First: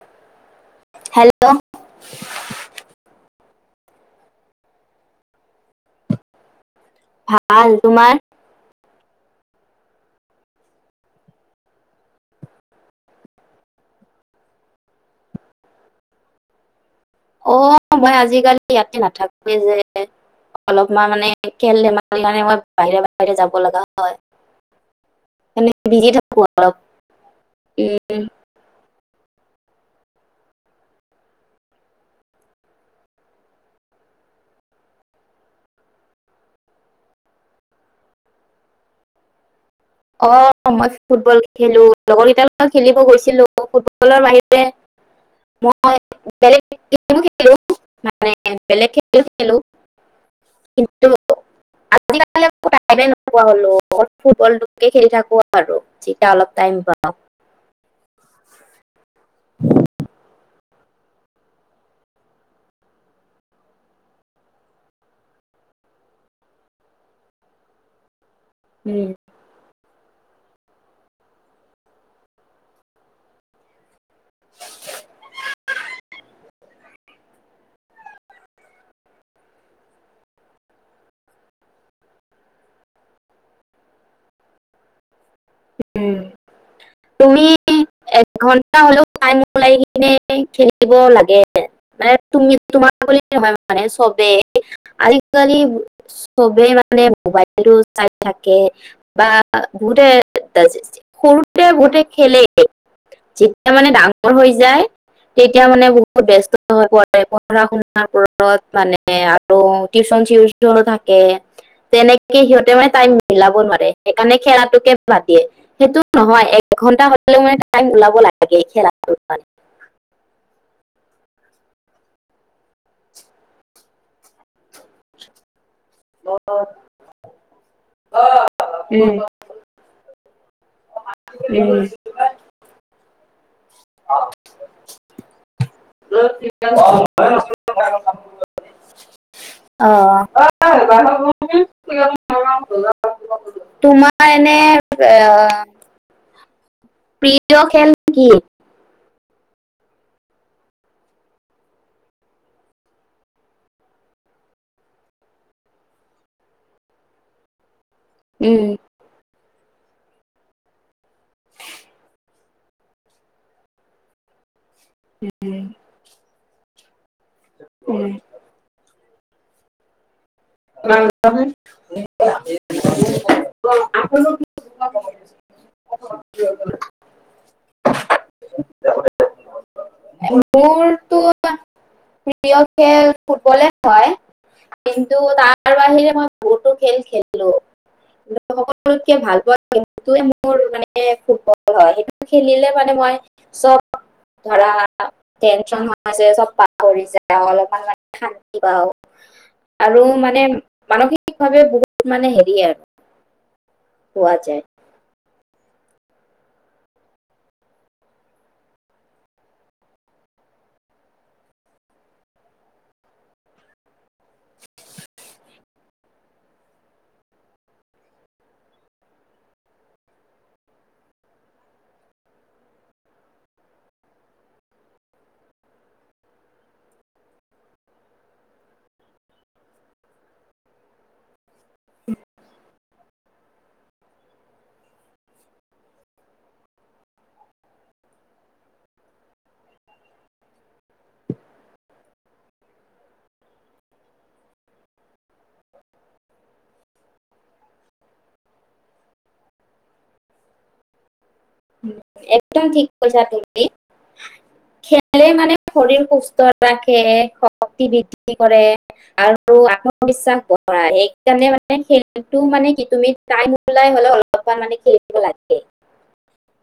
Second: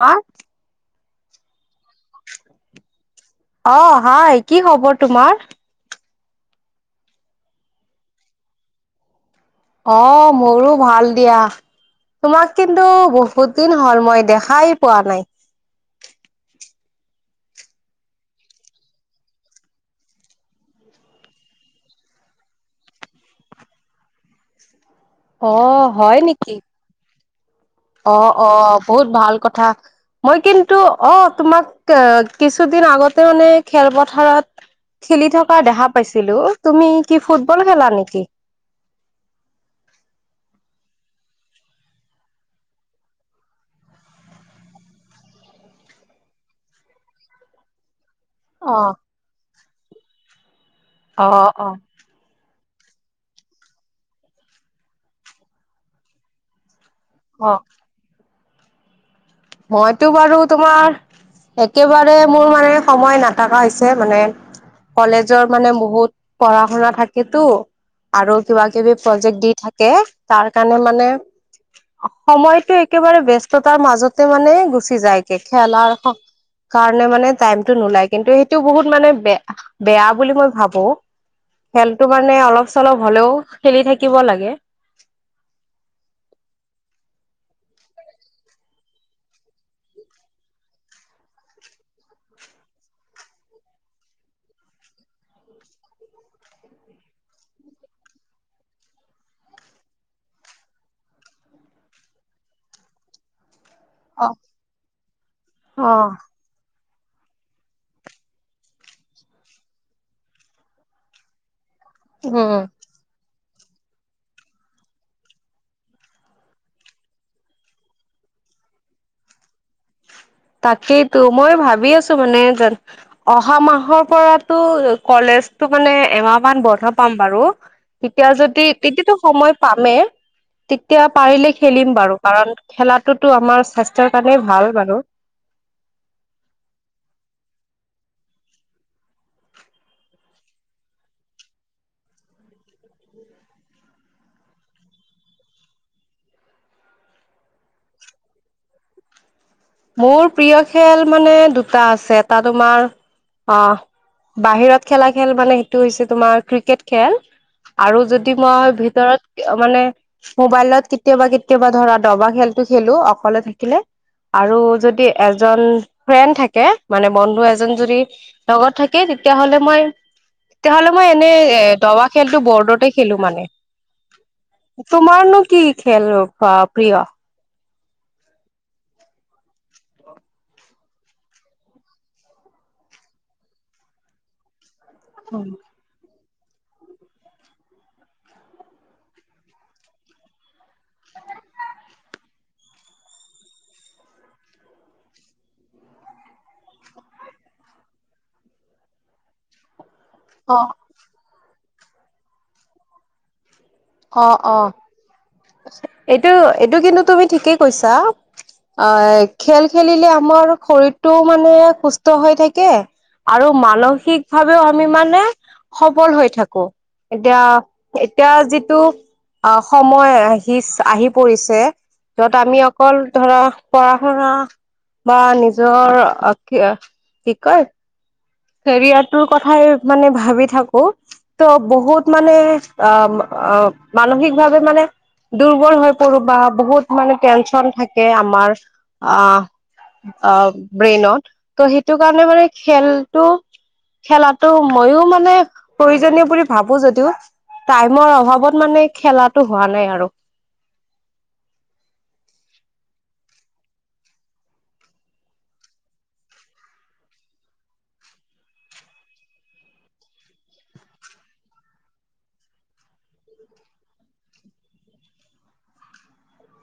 হ হেল্ল' অ হাই কি খবৰ তোমাৰ ভাল তোমাৰ অহ মোৰো ভাল দিয়া তোমাক কিন্তু বহুত দিন হল মই দেখাই পোৱা নাই অ মই আজিকালি ইয়াতে নাথাকোৱেই যে অলপমান মানে খেল ধেমালিৰ কাৰণে মই বাহিৰে বাহিৰে যাব লগা হয় অ মানে বিজি হয় থাকো নেকি অলপ উম অ অ বহুত ভাল ক থা মই কিন্তু অ তোমাক কিছুদিন আগতে মানে খেলপথাৰত খেলি থকা দেখা পাইছিলো তুমি কি ফুটবল খেলা নেকি অহ মই ফুটবল খেলো লগৰ কেইটাৰ লগত খেলিব গৈছিলো ফুটবলৰ বাহিৰে মই বেলেগ গেমো খেলো মানে অ' বেলেগ খেল খেলো কিন্তু অ অ আজিকালি টাইমে নোপোৱা হলো অ ফুটবলটোকে খেলি থাকো আৰু যেতিয়া অলপ টাইম পা অৱ মইতো বাৰু তোমাৰ একেবাৰে মোৰ মানে সময় নাথাকা হৈছে মানে কলেজৰ মানে বহুত পঢ়া শুনা থাকেতো। আৰু কিবা কিবি উম, প্ৰজেক্ট দি থাকে। তাৰ কাৰণে মানে, সময়তটো একেবাৰে ব্যস্ততাৰ মাজত তে মানে গুচি যায় কে খেলা কাৰণে মানে টাইমতটো নোলাই কিন্তু সেইটো বহুত মানে বে বেয়া বুলি মই ভাবো। খেলটো মানে অলপ চলপ হলেও খেলি থাকিব লাগে। [unintelligible] তুমি এঘন্টা হলেও টাইম ওলাই কিনে খেলিব লাগে। মানে তুমি তোমাৰ বুলি ন মানে চবেই আজিকালি চবেই মানে মোৱাইলো চাই থাকে বা বহুতে [unintelligible] সৰুতে বহুতে খেলে [unintelligible] য়া মানে অ ডাঙৰ হৈ যায়, তেতিয়া মানে অ বহুত ব্যস্ত [unintelligible] পঢ়া শুনা বোৰত মানে আৰু টিউচন চিউো থাকে। তেনেকে উম সিহঁতে মানে টাইম মিলাব নোৱাৰে, সেইকাৰণে খেৰাটোকে বাদ দিয়ে। সেইটো নহয় এঘন্টা হলে মানে টাইম ওলাব লাগে খেলাটো কাৰে তাকেইতো মই ভাবি আছো মানে যে অহা মাহৰ পৰাতো কলেজতো মানে এমাহমান বন্ধ পাম বাৰু, তেতিয়া যদি তেতিয়ো সময় পামেই তেতিয়া পাৰিলে খেলিম বাৰু কাৰণ খেলাত টো আমাৰ স্বাস্থ্যৰ কাৰণে ভাল বাৰু [unintelligible] অৱ, তোমাৰ এনেই আহ প্ৰিয় খেল নে কি? মোৰ প্ৰিয় খেল মানে দুটা আছে। এটা তোমাৰ অ, বাহিৰত খেলা, খেল মানে সেইটো হৈছে তোমাৰ ক্ৰিকেট খেল। আৰু যদি উম, মই ভিতৰত? মানে মোৱাইলত কেতিয়াবা, কেতিয়াবা ধৰা দবা খেলটো খেলো অকলে থাকিলে। আৰু যদি এজন ফ্ৰেণ্ড থাকে। তাকে [unintelligible] মানে বন্ধু এজন যদি লগত থাকি তাকে তেতিয়া হ'লে মই তেতিয়াহ'লে মই উম। এনে-এ, দবা খেলতটো বৰ্ডতে খেলো মানে, তোমাৰনো কি খেল মোৰতো প্ৰিয়? মোৰতো। প্ৰিয় খেল ফুটবল। কিন্তু তাৰ বাহৰে মই বহুতো খেল খেলো। সকলোতকে ভাল পোৱাটোৱে মোৰ মানে ফুটবল হয়। খেলিলে মানে মই চব ধৰা টেনন হৈ আছে চব পাহৰি যাওঁ, অলপমান শান্তি পাওঁ। আৰু মানে অ', মানসিক সিকভাৱে বহুত মানে হেৰি আৰু। [inaudible] অ', পোৱা অ'। যায় এইটো, এইটো কিন্তু তুমি ঠিকেই কৈছা, আহ, খেল খেলিলে আমাৰ শৰীৰটোও মানে সুস্থ হৈ থাকে আৰু মানসিক ভাৱেও আমি মানে সবল হৈ থাকো, এতিয়া এতিয়া যিটো সময়ে আহিচ-আহি পৰিছে, য'ত আমি অকল ধৰা পঢ়া শুনা বা নিজৰ কি কি কয় কেৰিয়াৰটোৰ কথাই মানে ভাবি থাকো। ত, বহুত মানে অ'। অ', মানসিকভাৱে মানে দুৰ্বল হৈ পৰোঁ, বা বহুত মানে টেনচন থাকে আমাৰ, আহ অ', ব্ৰেইনত ত সেইটো কাৰণে মানে খেল টো খেলাটো ময়ো মানে প্ৰয়োজনীয় বুলি ভাবো যদিওঁ টাইমৰ অভাৱত মানে খেলাটো হোৱা নাই আৰু। একদম ঠিক কৈছা তুমি খেলে মানে শৰীৰ সুস্থ ৰাখে, শক্তি বৃদ্ধি কৰে, আৰু আত্মবিশ্বাস বঢ়ায়, সেইকাৰণে মানে খেলটো মানে কি তুমি টাইম ওলাই হ'লে অলপমান মানে খেলিব লাগে।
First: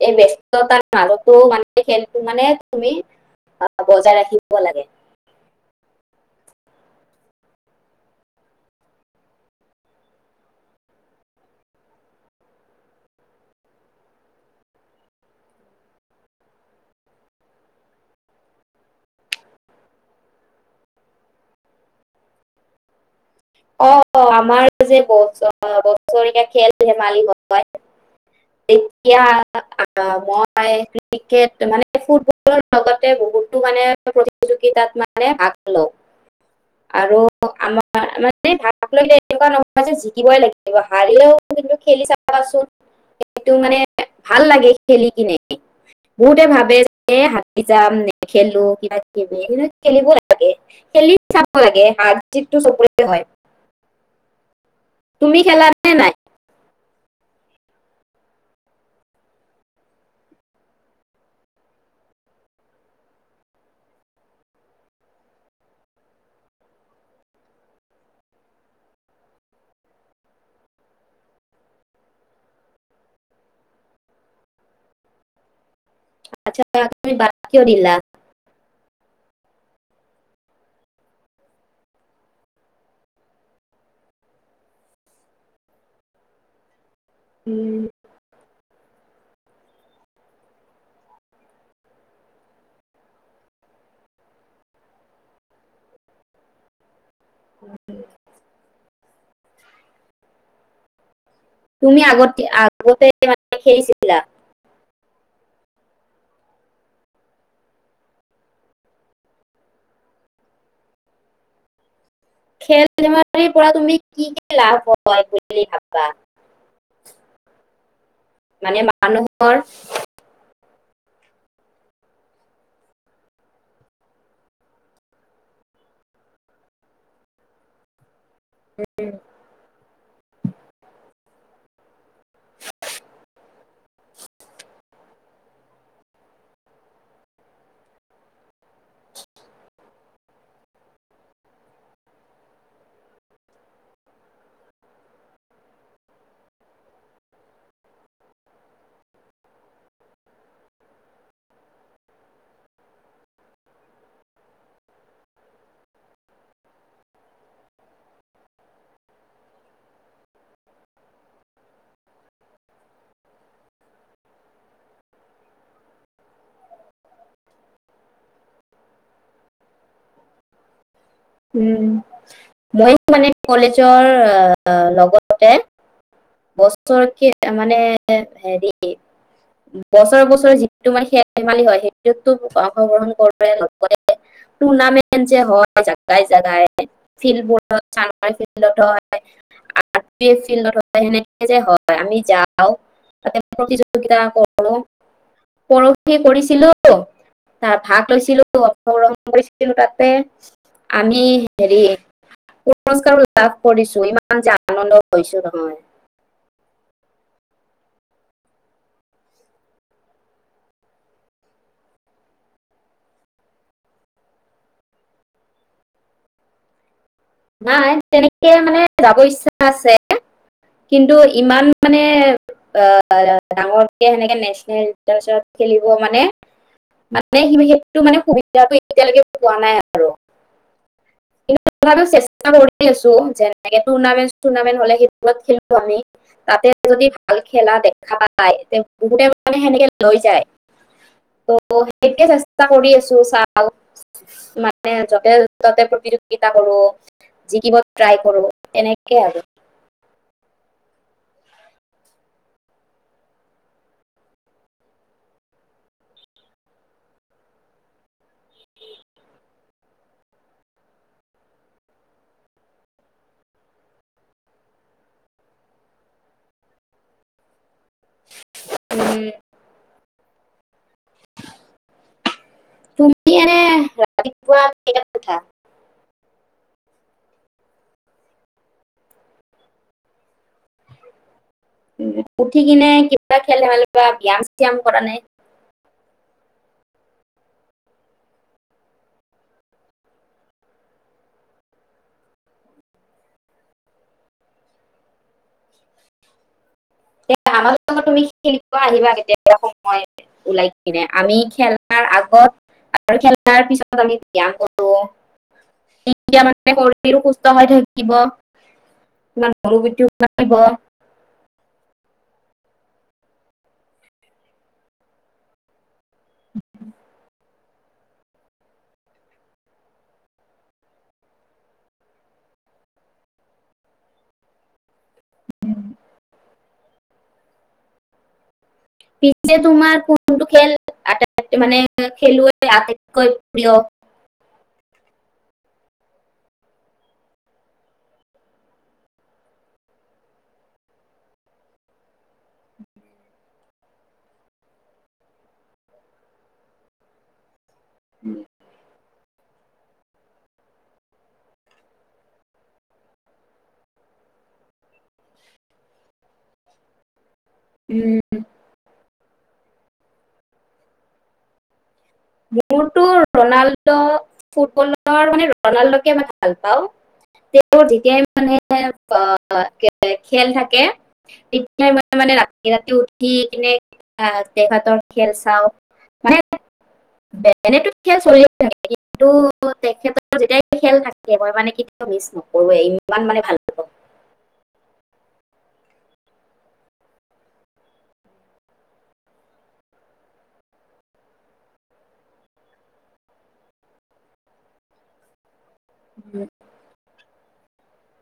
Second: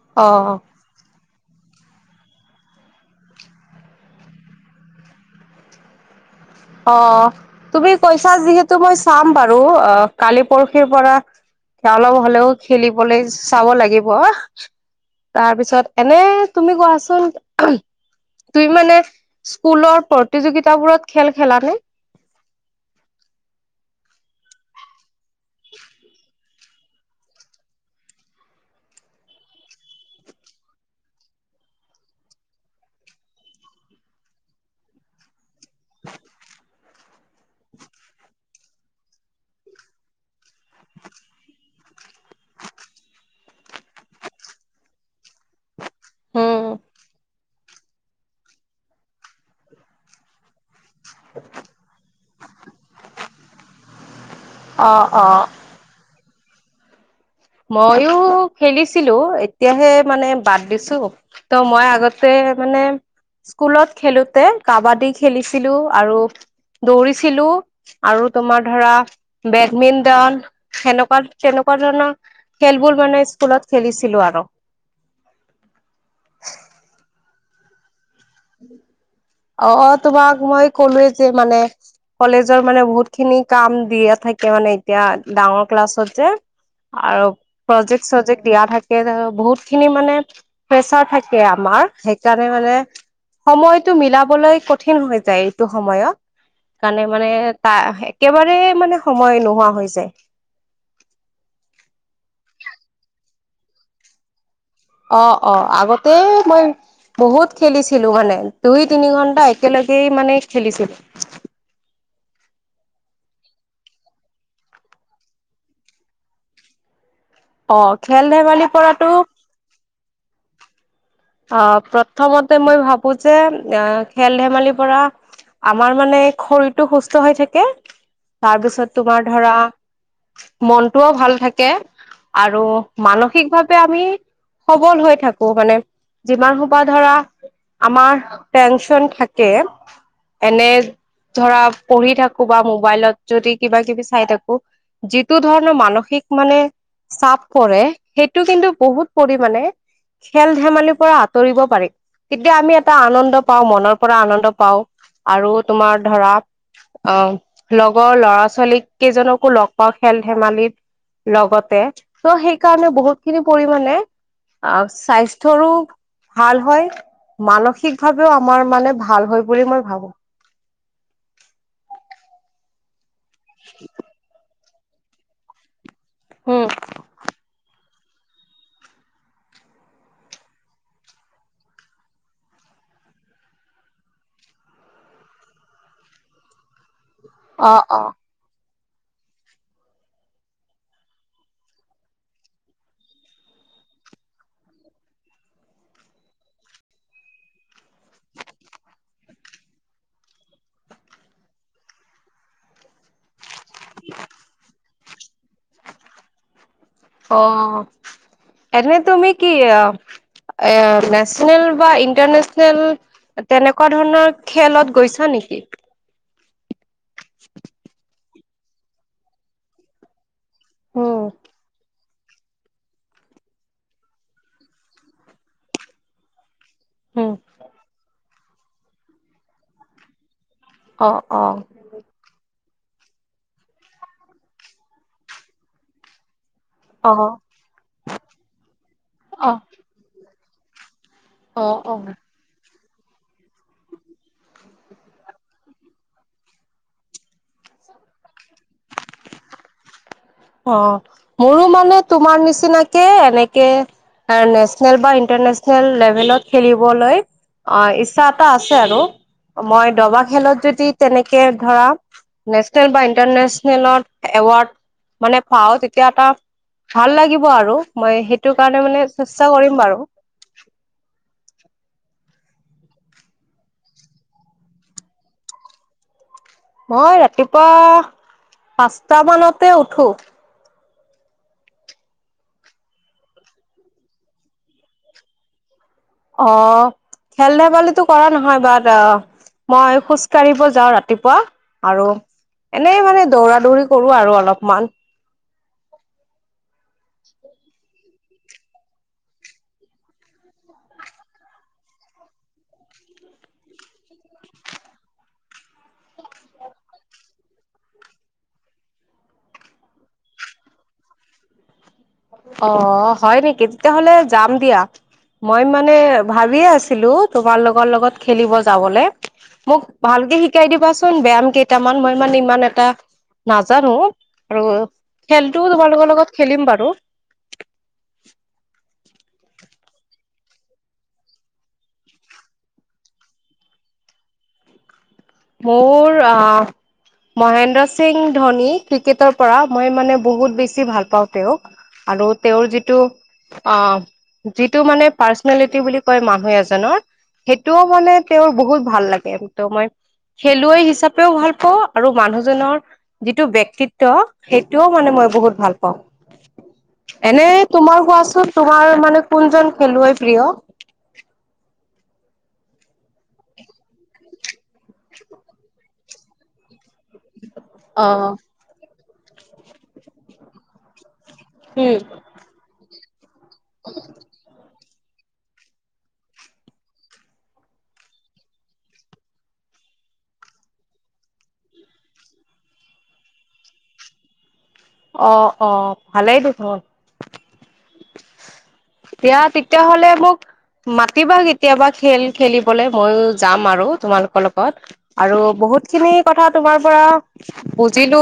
এই অ ব্যস্ততা মাজত ত' মানে খেলটো মানে তুমি আহ, বজাই ৰাখিব লাগে। অ', তুমি কৈছা যিহেতু মই চাম বাৰু অ', কালি পৰশিৰ পৰা অলপ হ'লেও খেলিবলৈ চাব লাগিব, তাৰপিছত এনে তুমি কোৱাচোন তুমি মানে স্কুলৰ প্ৰতিযোগিতাবোৰত খেল খেলা নে? অ', আমাৰ যে বত চ বছৰীয়া খেল ধেমালি তেতিয়া আহ, মই ক্ৰিকেট মানে ফুটবলৰ লগতে বহুতো মানে প্ৰতিযোগিতাত মানে হেল্ল'। আৰু আমাৰ ভাত লাগে এনেকুৱা নহয় যে জিকিবই লাগ হাৰিলেও কিন্তু খেলি চাবাচোন সেইটো মানে ভাল লাগে খেলি। ইনে বহুতে উম ভাবে যে যাম নেখেলো কিবা কিবি কিন্তু খেলিব লাগে। খেলি চাব লাগে হা জিতটো চবৰে হয়। অ তুমি অ খেলা নে নাই? ময়ো খেলিছিলো এতিয়াহে মানে বাদ দিছো ত' মই আগতে মানে স্কুলত খেলোতে কাবাডী খেলিছিলো আৰু দৌৰিছিলো আৰু তোমাৰ ধৰা বেডমিণ্টন সেনেকুৱাত তেনেকুৱা খেলবোৰ মানে স্কুলত খেলিছিলো আৰু। তুমি বাদ কিয় দিলা? অ তোমাক মই কলোয়ে যে মানে, কলেজৰ মানে বহুত খিনি কাম দিয়া থাকে মানে এতিয়া, ডাঙৰ ক্লাছত যে আৰু উম, প্ৰজেক্ট চজেক্ট দিয়া থাকে বহুত খিনি মানে প্ৰেচাৰ থাকে আমাৰ সেইকাৰণে মানে সময়তটো মিলাবলৈ কঠিন হৈ যায় এইটো সময়ত। কাৰণে মানে তা একেবাৰে মানে সময় নো হোৱা হৈ যায়। তুমি আগতি আগতে মানে খেলিছিলা? অ অ আগতে মই বহুত খেলিছিলো মানে, দুই তিনি ঘন্টা একেলগেই মানে খেলিছিলো। খেল ধেমালিৰ পৰা তুমি কি কি লাভ হয় বুলি ভাবা? অ। খেল ধেমালি মানে পৰাতো মানুহৰ অহ প্ৰথমতে মই ভাবো যে এ খেল ধেমালিৰ পৰা আমাৰ মানে শৰীৰটো সুস্থ হৈ থাকে তাৰ পিছত তোমাৰ ধৰা মনটোও ভাল থাকে আৰু মানসিকভাৱে আমি সবল হৈ থাকো মানে যিমান সোপাহ ধৰা আমাৰ টেনচন থাকে, এনে ধৰা পঢ়ি থাকো বা মোবাইলত যদি কিবা কিবি চাই থাকো, যিটো ধৰণৰ মানসিক মানে চাপ পৰে সেইটো কিন্তু বহুত পৰিামানে খেল ধেমালি পৰা আঁতৰিব পাৰি, তেতিয়া আমি এটা আনন্দ পাওঁ মনৰ পৰা আনন্দ পাওঁ আৰু তোমাৰ ধৰা আহ লগৰ লৰা ছোৱালীক কেইজনকো লগ পাওঁ খেল ধেমালিত। লগতে ত' সেইকাৰণে বহুত খিনি পৰিমণে আহ স্বাস্থ্যৰো ভাল হয় মানসিক ভাৱেও আমাৰ মানে ভাল হয় বুলি মই ভাবো। উম মই মানে কলেজৰ এ লগতে বছৰেকীয়া তাৰমানে হেৰি, বছৰে বছৰে যিটো মানে খেল ধেমালি হয় সেইটোতো অংশগ্ৰহণ কৰোৱে লগতে টুৰ্ণামেন্ট যে হয় তাই জাগায়ে ফিল্ বোৰত অ' চ অ' [unintelligible] ফিল্ডত [unintelligible] ফিল সেনেকে যে হয় আমি যাও তাতে প্ৰতিযোগিতা কৰো পৰখি কৰিছিলো তাৰ ভাগ লৈছিলো অ কৰিছিলো তাতে। আমি হেৰি পুৰস্কাৰো লাভ কৰিছো ইমান যে আনন্দ হৈছো ন। অ এনে তুমি কি এ নেশচনেল বা ইণ্টাৰনেচনেল তেনেকুৱা ধৰণৰ খেলত গৈছা নেকি? নাই। তেনেকে মানে যাব ইচ্ছা আছে। কিন্তু উম, ইমান মানে এ অ অ ডাঙৰকে সেনেকে নেচনেল খেলিব মানে উম, মানে সেইটো মানে সুবিধাটো এতিয়ালৈকে পোৱা নাই আৰু। অ অ কিন্তু তথাপিও [unintelligible] আছো যেনেকে টুৰ্ণামেন্ট চুৰনামেন্ট হলে সেইবোৰত খেলো আমি, তাতে যদি অ' ভাল খেলা দেখা পায় বহুতে অ' মানে সেনেকে লৈ যায়। ত অ'। অ হেইটোৱে চেষ্টা কৰি আছোঁ। [unintelligible] চা মানে যতে ততে প্ৰতিযোগিতা কৰো। জিকিব ট্ৰাই কৰো এনেকে আৰু। অ' মোৰো মানে তোমাৰ নিচিনাকে এনেকে নেচনেল বা ইণ্টাৰনেচনেল লেভেলত খেলিবলৈ ইচ্ছা এটা আছে আৰু মই দবা খেলত যদি তেনেকে ধৰা নেচনেল বা ইণ্টাৰনেচনেলত এৱাৰ্ড মানে পাও তেতিয়া এটা ভাল লাগিব আৰু মই সেইটো কাৰণে মানে উম, চেষ্টা কৰিম বাৰু। তুমি এনে ৰাতিপুৱা কেইটাত উঠা? মই ৰাতিপুৱা পাঁচটা মানতে উঠো। উঠি কিনে কিবা খেল ধেমালি বা ব্যায়াম চ্যাম কৰা নে? অহ খেল ধেমালি তো কৰা নহয় বাট অহ মই খোজ কাঢ়িব যাওঁ ৰাতিপুৱা আৰু এনেই মানে দৌৰা-দৌৰি কৰো আৰু অলপমান। তে আমাৰ [inaudible] তুমি খেলিব আহিবা কেতিয়া সময় ওলাই কিনে আমি খেলাৰ আগত আৰু খেলাৰ পিছত আমি ব্যাম কৰো তেতিয়া মানে শৰীৰো সুস্থ হৈ থাকিব ইমান [unintelligible] অ' হয় নেকি তেতিয়াহলে যাম দিয়া মই মানে ভাবিয়ে আছিলো তোমাৰ লগৰ লগত খেলিব যাবলে, মোক ভালকে শিকাই দিবাচোন ব্যায়াম কেইটামান মই মানে ইমান এটা নাজানো আৰু খেলটোও তোমালোকৰ লগত খেলিম বাৰু। পিছে তোমাৰ কোনটো খেল আটাইতকৈ মানে খেলুৱৈ আটাইতকৈ প্ৰিয়? মোৰ অহ মহেন্দ্ৰ সিং ধোনী ক্ৰিকেটৰ পৰা মই মানে বহুত বেছি ভাল পাওঁ তেওঁক আৰু তেওঁৰ যিটো অহ যিটো মানে পাৰ্চনেলিটি বুলি কয় মানুহ এজনৰ সেই টো মানে তেওঁৰ বহুত ভাল লাগে। [unintelligible] খেলুৱৈ হিচাপেও ভাল পাওঁ আৰু মানুহজনৰ যিটো ব্যক্তিত্ব সেইটোও মানে মই বহুত ভাল পাওঁ। এনে তোমাৰ উম, কোৱাচোন তোমাৰ মানে কোনজন খেলুৱৈ প্ৰিয়? মোৰটো ৰনাল্ডো ফুটবলৰ মান ৰনাল্ডো কে মই ভাল পাওঁ। তেওঁ যেতিয়াই অ'। মানে অ' খেল থাকে। [unintelligible] মানে উম, মানে ৰাতি ৰাতি [unintelligible] [unintelligible] খেল চাওঁ, মানে এনেতো খেল চলিয়েই থাকে, কিন্তু তেখেতৰ যেতিয়া খেল থাকে মই মানে কেতিয়াও মিছ নকৰোৱে ইমান মানে ভাল পাওঁ। অ' অ' ভালেই দেখোন! এতিয়া তেতিয়াহলে মোক মাতিবা কেতিয়াবা খেল খেলিবলে ময়ো যাম আৰু। তোমালোকৰ লগত আৰু বহুত খিনি কথা তোমাৰ পৰা বুজিলো।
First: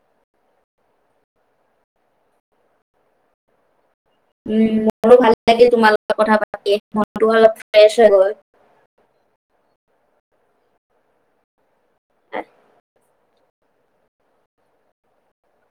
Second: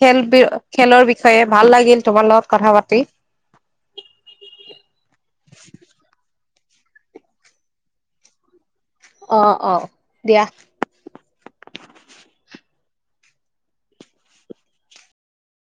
[unintelligible] খেলৰ বিষয়ে ভাল লাগিল। তোমাৰ লগত কথা পাতি। উম, মোৰো ভাল লাগিল তোমাৰ লগত কথা পাতি। [unintelligible] মনটো অলপ ফ্ৰেছ হৈ গল। অ' অ' দিয়া। [unintelligible]